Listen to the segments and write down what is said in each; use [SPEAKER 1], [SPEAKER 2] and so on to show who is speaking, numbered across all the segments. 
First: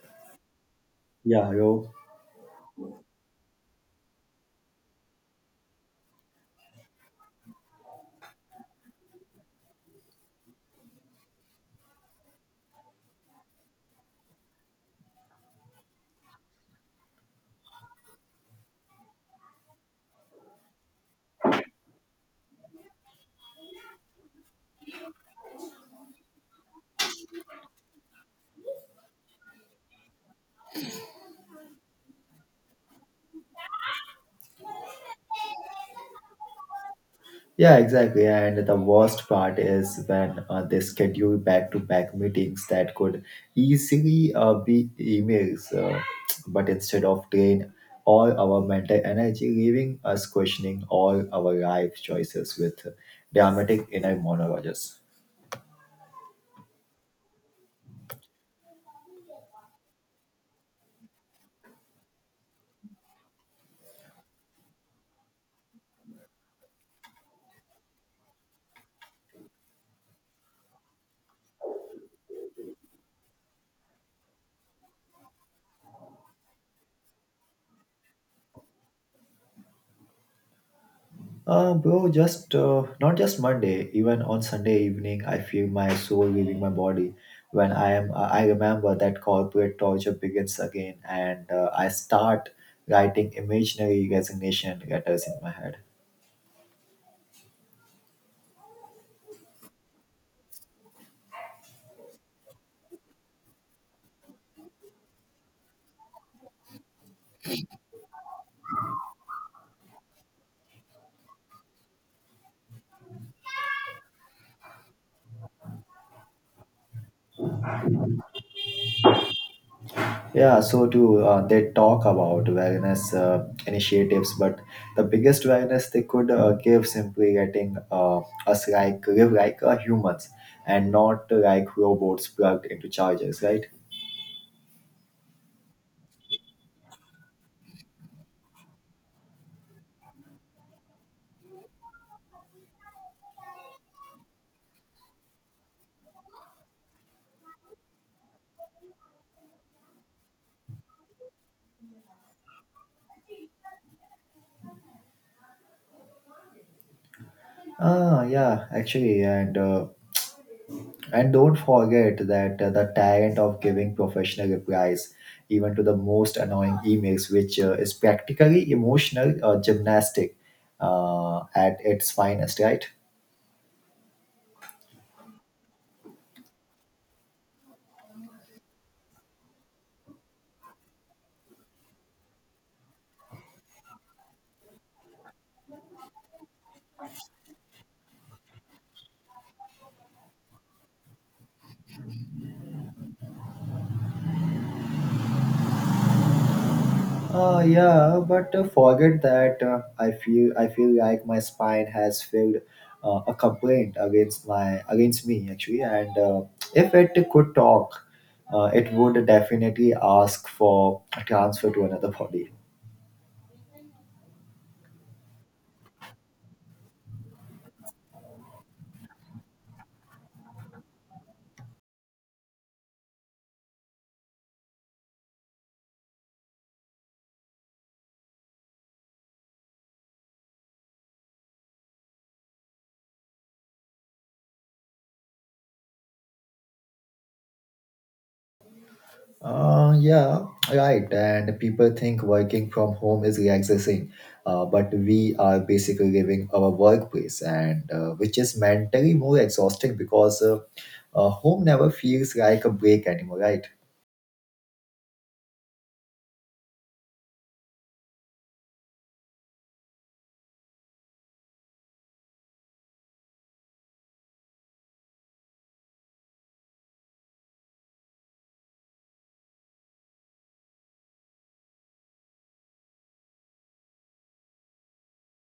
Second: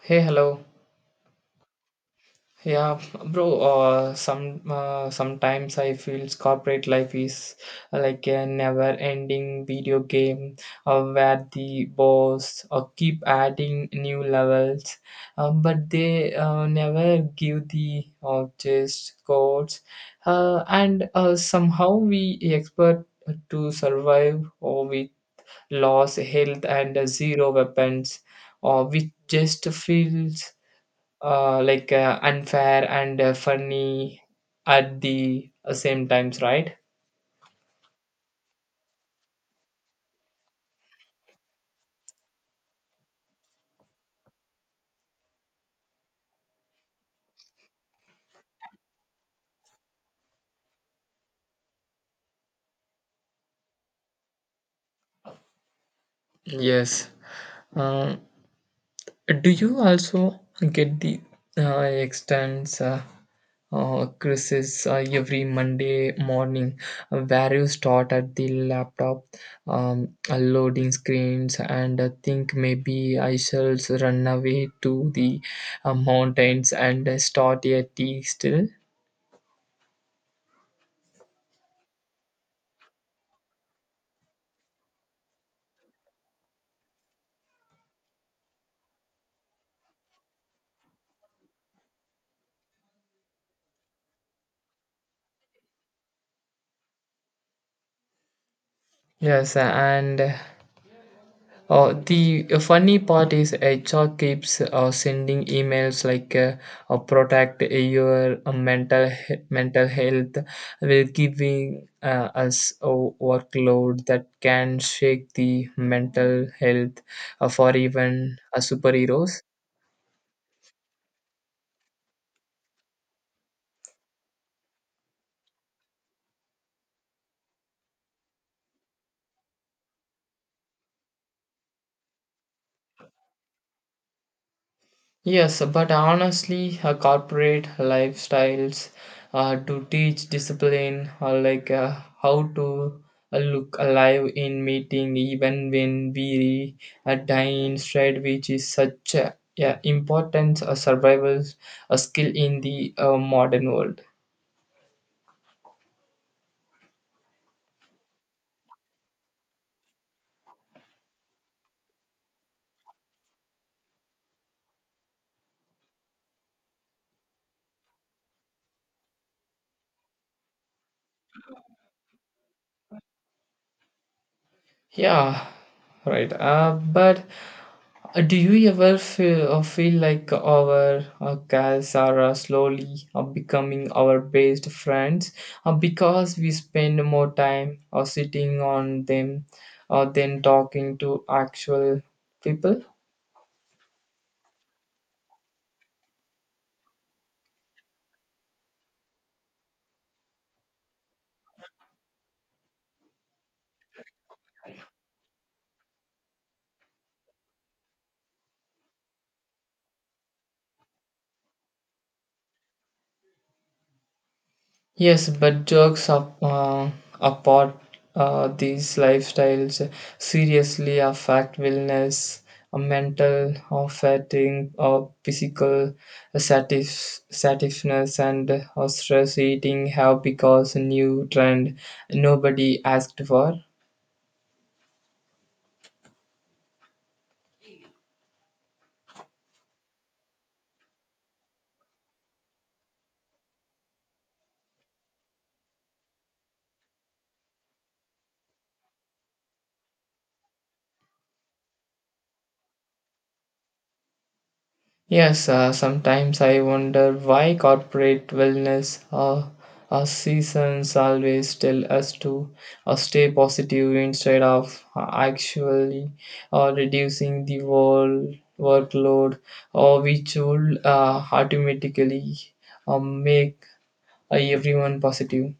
[SPEAKER 1] Hey, hello.
[SPEAKER 2] Yeah, yo.
[SPEAKER 1] Yeah, bro. Sometimes I feel corporate life is like a never-ending video game where the boss keep adding new levels, but they never give the chest codes, and somehow we expect to survive or with loss, health, and zero weapons, or we just feels like unfair and funny at the same times, right?
[SPEAKER 2] Yeah, exactly. And the worst part is when they schedule back to back meetings that could easily be emails, but instead of drain all our mental energy, leaving us questioning all our life choices with dramatic inner monologues.
[SPEAKER 1] Yes. Uh, do you also get the extends quizzes every Monday morning where you start at the laptop, loading screens, and think maybe I shall run away to the mountains and start a tea still?
[SPEAKER 2] Bro, just not just Monday. Even on Sunday evening, I feel my soul leaving my body. I remember that corporate torture begins again, and I start writing imaginary resignation letters in my head.
[SPEAKER 1] Yes, and the funny part is HR keeps sending emails like protect your mental health while giving us a workload that can shake the mental health for even superheroes.
[SPEAKER 2] Yeah, so too, they talk about wellness initiatives, but the biggest wellness they could give simply getting us like live like humans and not like robots plugged into chargers, right?
[SPEAKER 1] Yes, but honestly, corporate lifestyles to teach discipline, or like how to look alive in meeting, even when weary, a dying stride, which is such a, yeah, important survival skill in the modern world.
[SPEAKER 2] Ah, yeah, actually, and don't forget that the talent of giving professional replies, even to the most annoying emails, which is practically emotional gymnastic at its finest, right?
[SPEAKER 1] Yeah, right. But do you ever feel, feel like our cats are slowly becoming our best friends because we spend more time sitting on them than talking to actual people?
[SPEAKER 2] Yeah, but forget that I feel like my spine has filled a complaint against me actually, and if it could talk, it would definitely ask for a transfer to another body.
[SPEAKER 1] Yes, but jokes up, apart, these lifestyles seriously affect wellness, mental or fatigue or physical satisfaction, and stress eating have because a new trend nobody asked for.
[SPEAKER 2] Yeah, right. And people think working from home is relaxing, but we are basically living our workplace, and which is mentally more exhausting because home never feels like a break anymore, right?
[SPEAKER 1] Yes, sometimes I wonder why corporate wellness or seasons always tell us to stay positive instead of actually reducing the world workload, or which will automatically make everyone positive.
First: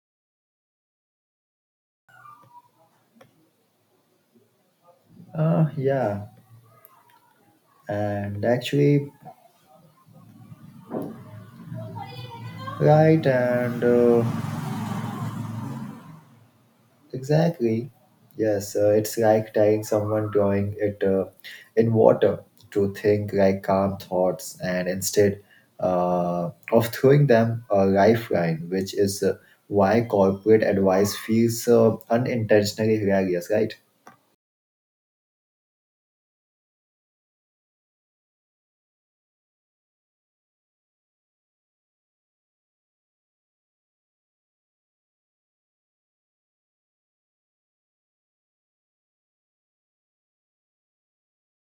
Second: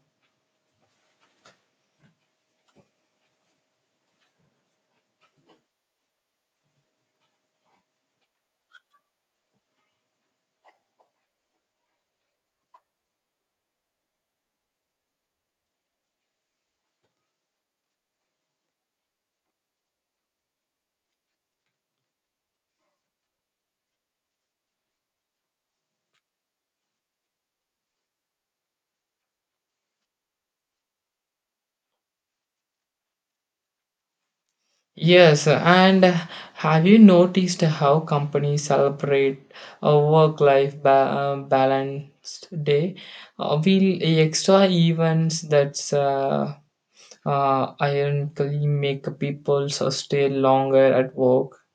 [SPEAKER 2] Yeah, and actually, right, and exactly. Yes, it's like tying someone drawing it in water to think like calm thoughts and instead of throwing them a lifeline, which is why corporate advice feels unintentionally hilarious, right?
[SPEAKER 1] Yes, and have you noticed how companies celebrate a balanced day? Will extra events that's ironically make people so stay longer at work.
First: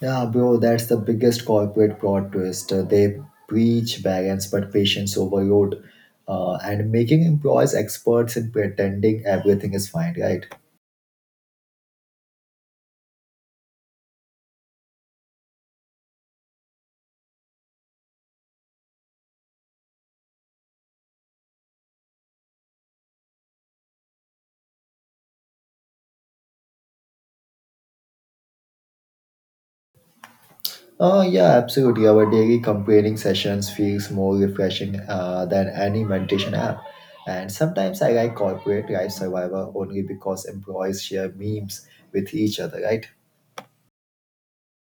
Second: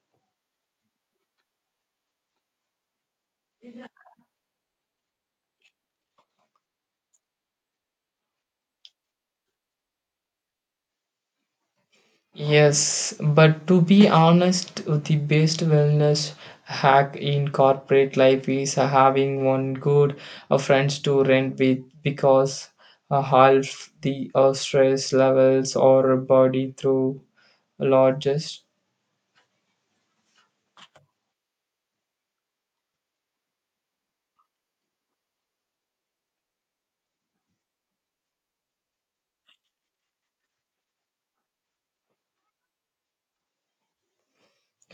[SPEAKER 2] Yeah, bro, that's the biggest corporate plot twist. They preach balance but patience overload and making employees experts in pretending everything is fine, right?
[SPEAKER 1] Yes, but to be honest, the best wellness hack in corporate life is having one good friends to rent with because half the stress levels or body through largest.
[SPEAKER 2] Yeah, absolutely. Our daily comparing sessions feels more refreshing than any meditation app. And sometimes I like corporate life survivor only because employees share memes with each other, right?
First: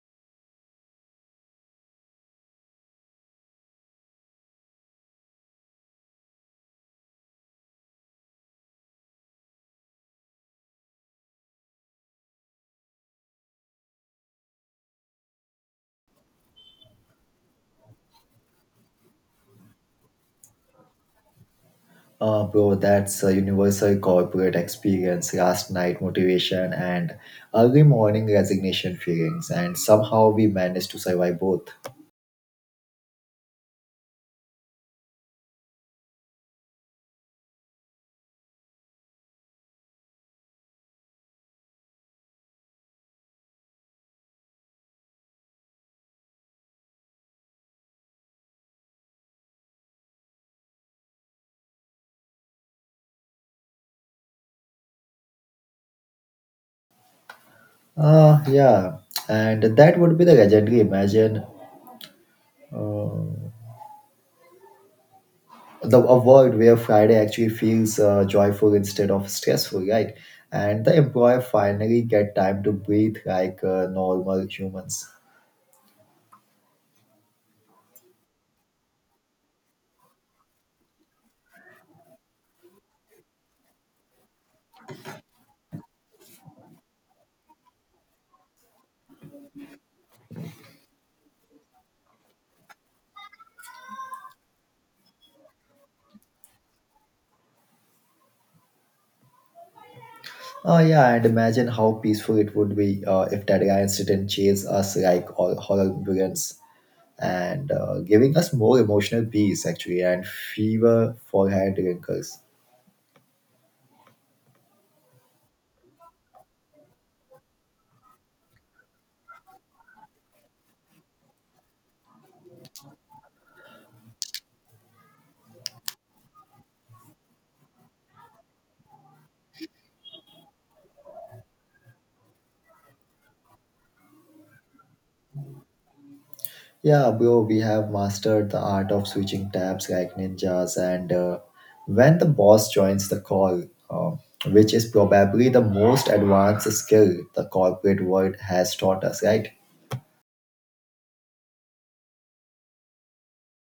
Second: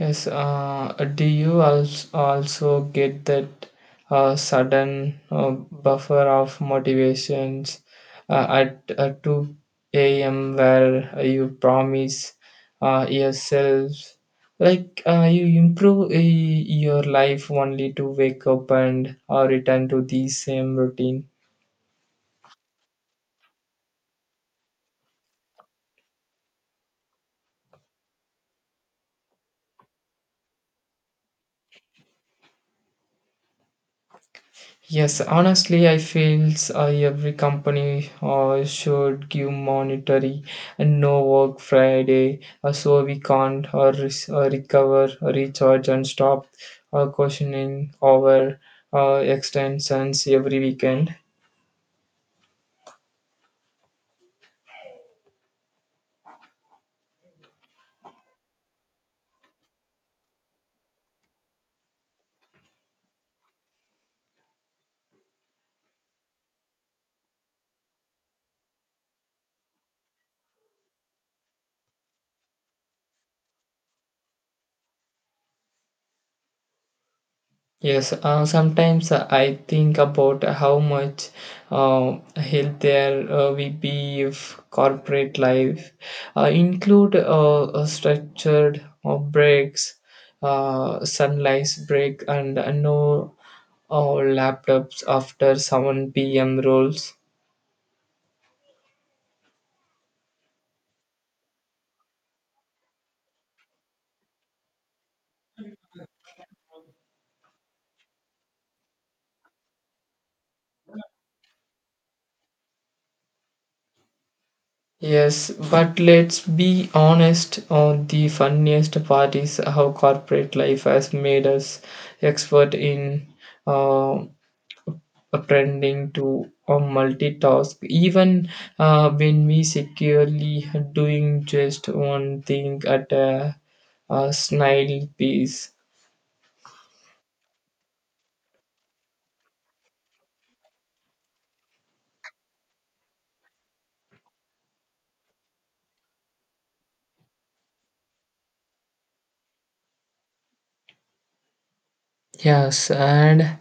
[SPEAKER 1] Yes, also get that sudden buffer of motivations at 2 a.m. where you promise yourself, like you improve your life only to wake up and return to the same routine?
[SPEAKER 2] Bro, that's a universal corporate experience. Last night motivation and early morning resignation feelings, and somehow we managed to survive both.
[SPEAKER 1] Yes, honestly, I feel every company should give monetary and no work Friday so we can't recover, recharge, and stop questioning our extensions every weekend.
[SPEAKER 2] Ah, yeah, and that would be the legendary. Imagine the a world where Friday actually feels joyful instead of stressful, right? And the employer finally get time to breathe like normal humans.
[SPEAKER 1] Yes, sometimes I think about how much healthier we be if corporate life include a structured breaks, sunlight break, and no laptops after 7 p.m. rules.
[SPEAKER 2] Oh yeah, and imagine how peaceful it would be if deadlines didn't chase us like all horror villains, and giving us more emotional peace actually, and fever forehead wrinkles.
[SPEAKER 1] Yes, but let's be honest, the funniest part is how corporate life has made us expert in. Uh, Pretending to or multitask even when we securely doing just one thing at a snail pace.
[SPEAKER 2] Yeah, bro, we have mastered the art of switching tabs like ninjas, and when the boss joins the call, uh, which is probably the most advanced skill the corporate world has taught us, right?
[SPEAKER 1] Yes, and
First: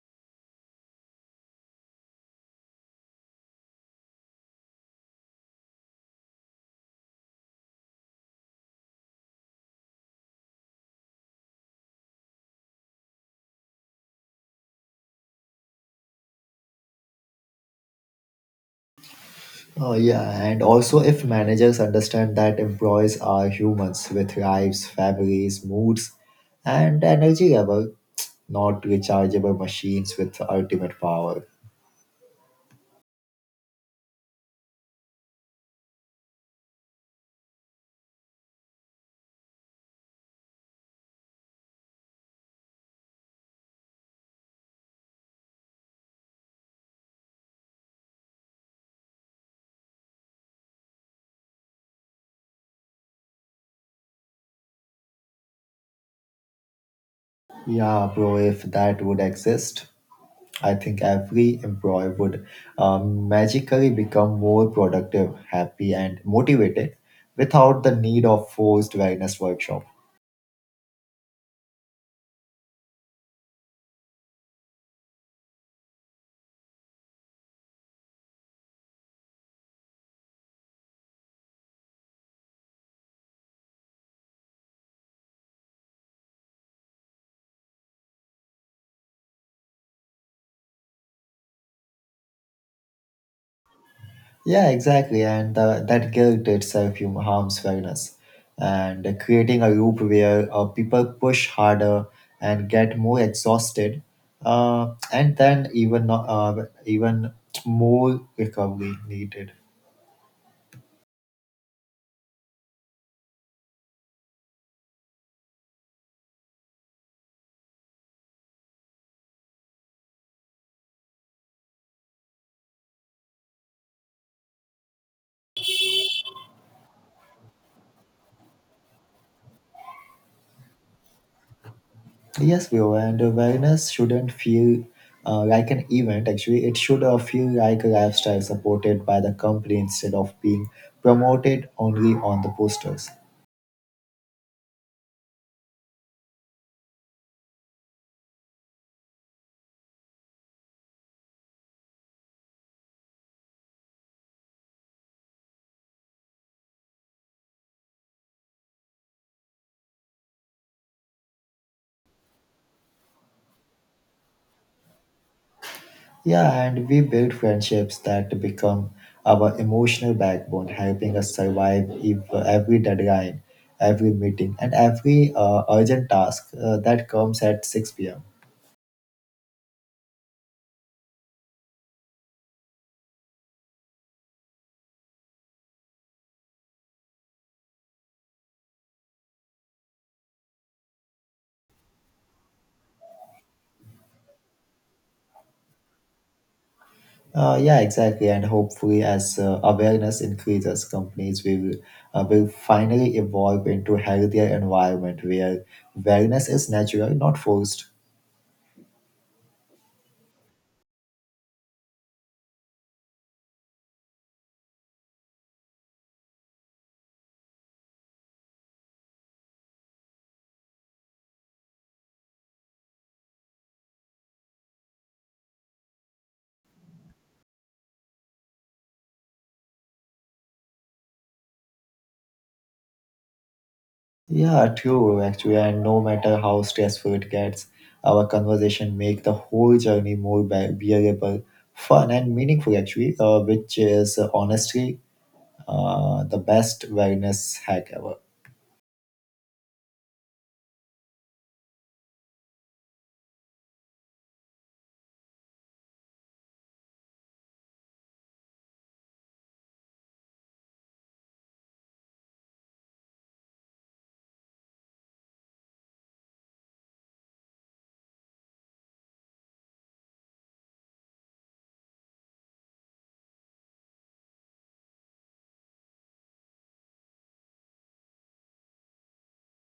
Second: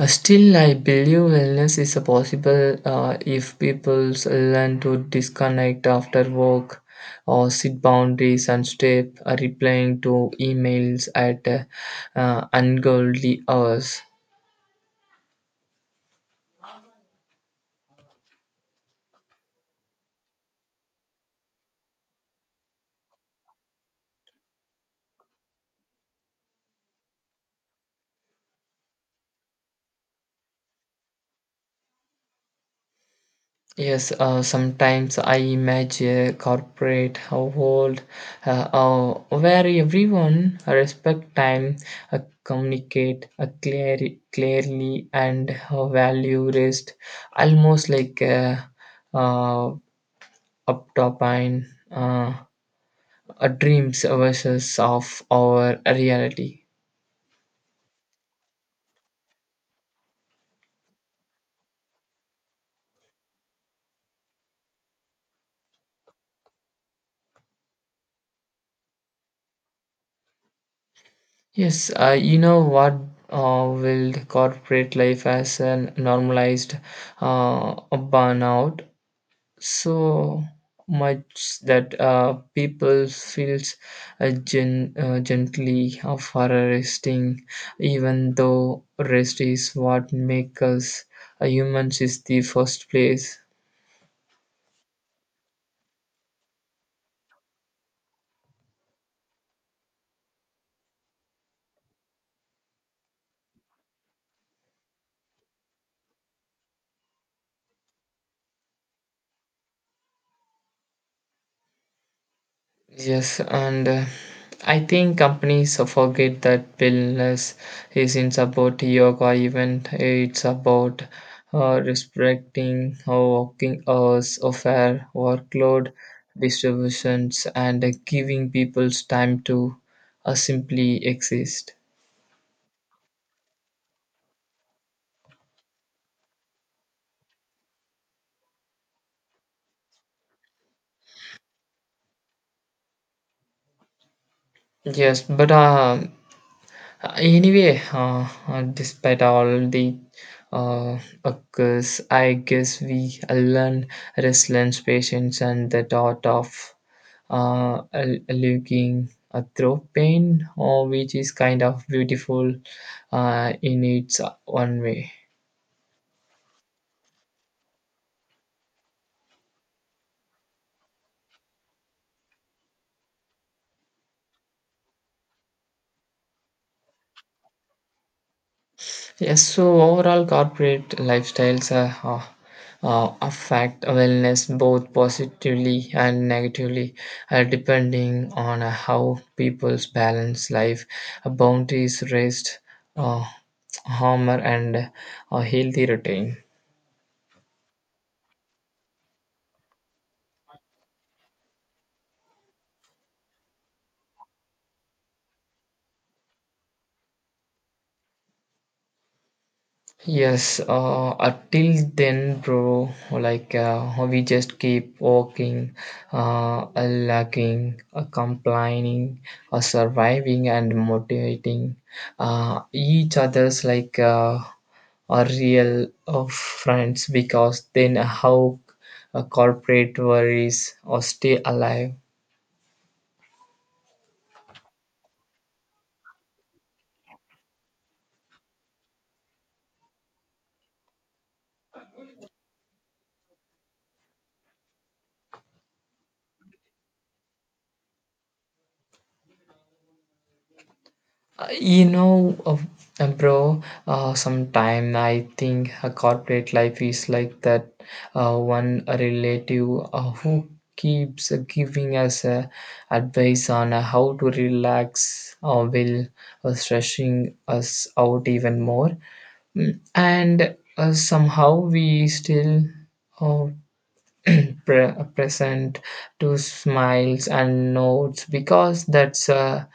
[SPEAKER 1] still, I believe wellness is a possible if people learn to disconnect after work or set boundaries and stop replying to emails at ungodly hours.
[SPEAKER 2] Oh, yeah, and also if managers understand that employees are humans with lives, families, moods, and energy level, not rechargeable machines with ultimate power.
[SPEAKER 1] Yes, sometimes I imagine a corporate household where everyone respect time, communicate clearly, and value rest, almost like a uh, uptopine uh, dreams versus of our reality.
[SPEAKER 2] Yeah, bro, if that would exist, I think every employee would magically become more productive, happy, and motivated without the need of forced wellness workshop.
[SPEAKER 1] Yes, you know what will corporate life as a normalized burnout so much that people feels gently for resting even though rest is what makes us humans is the first place.
[SPEAKER 2] Yeah, exactly. And that guilt itself harms fairness and creating a loop where people push harder and get more exhausted , and then even more recovery needed.
[SPEAKER 1] Yes, and I think companies forget that wellness isn't about yoga event. It's about respecting our working hours, a fair workload distributions, and giving people's time to simply exist.
[SPEAKER 2] Yes, bro, and awareness shouldn't feel like an event. Actually, it should feel like a lifestyle supported by the company instead of being promoted only on the posters.
[SPEAKER 1] Yes, but anyway, despite all the uh, occurs, I guess we learn resilience, patience, and the art of looking through pain, or which is kind of beautiful in its own way.
[SPEAKER 2] Yeah, and we build friendships that become our emotional backbone, helping us survive if, every deadline, every meeting, and every urgent task that comes at 6 p.m.
[SPEAKER 1] Yes, so overall, corporate lifestyles affect wellness both positively and negatively, depending on how people's balance life, boundaries, rest, uh, humor, and a healthy routine.
[SPEAKER 2] Yeah, exactly. And hopefully, as awareness increases, companies will finally evolve into healthier environment where wellness is natural, not forced.
[SPEAKER 1] Yes, until then, bro, like we just keep walking, lagging, complaining, surviving, and motivating each other's like a real friends because then how corporate worries or stay alive.
[SPEAKER 2] Yeah, true. Actually, and no matter how stressful it gets, our conversation make the whole journey more bearable, fun, and meaningful. Actually, which is honestly the best wellness hack ever.
[SPEAKER 1] You know, bro, sometime I think a corporate life is like that one relative who keeps giving us advice on how to relax or will stressing us out even more. Mm, and somehow we still uh, present to smiles and nods because that's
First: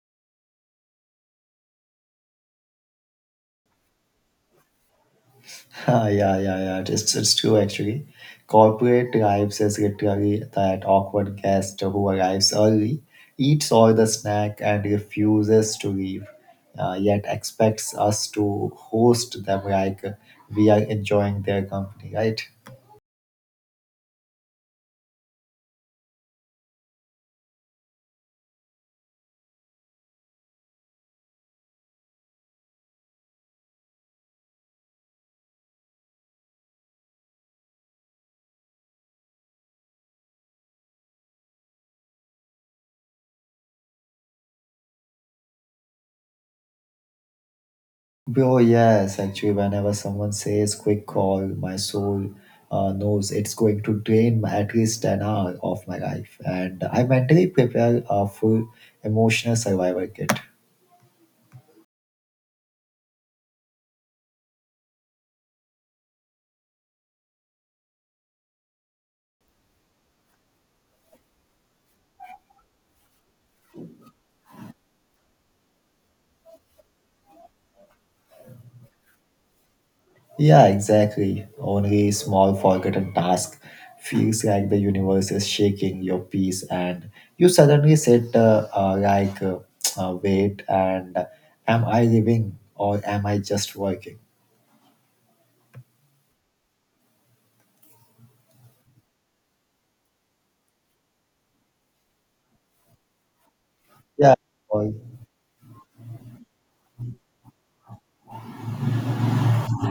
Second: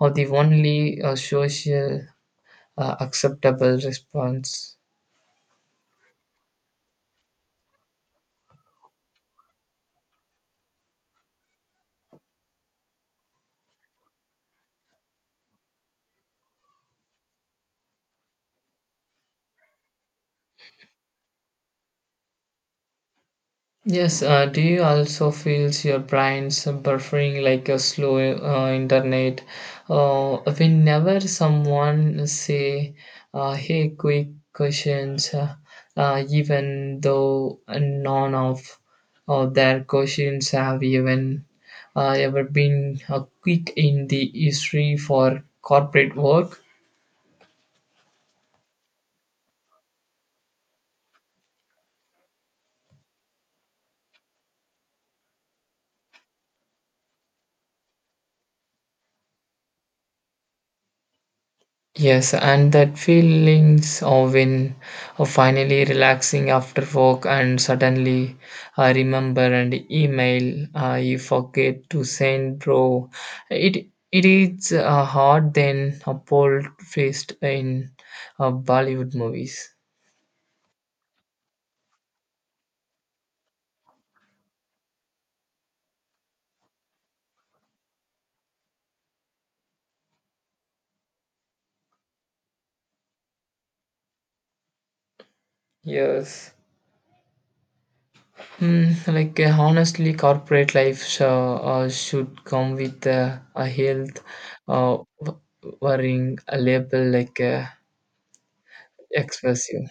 [SPEAKER 1] are the only social acceptable response.
[SPEAKER 2] Ah, yeah, yeah, yeah. It's true actually. Corporate drives is literally that awkward guest who arrives early, eats all the snack, and refuses to leave, yet expects us to host them like we are enjoying their company, right?
[SPEAKER 1] Yes, do you also feel your brain's buffering like a slow internet? Whenever someone say, "Hey, quick questions," even though none of their questions have even ever been quick in the history for corporate work.
[SPEAKER 2] Bro, yes, actually, whenever someone says quick call, my soul knows it's going to drain my- at least an hour of my life, and I mentally prepare a full emotional survival kit.
[SPEAKER 1] Yes, and that feelings of when of finally relaxing after work and suddenly I remember an email I forget to send, bro. It it is hard than a pole faced in Bollywood movies.
[SPEAKER 2] Yeah, exactly. Only small forgotten task feels like the universe is shaking your peace, and you suddenly sit like, wait, and am I living or am I just working?
[SPEAKER 1] Yes. Mm, like honestly, corporate life should come with a health
[SPEAKER 2] Yeah,
[SPEAKER 1] uh, w- worrying a label like expressive.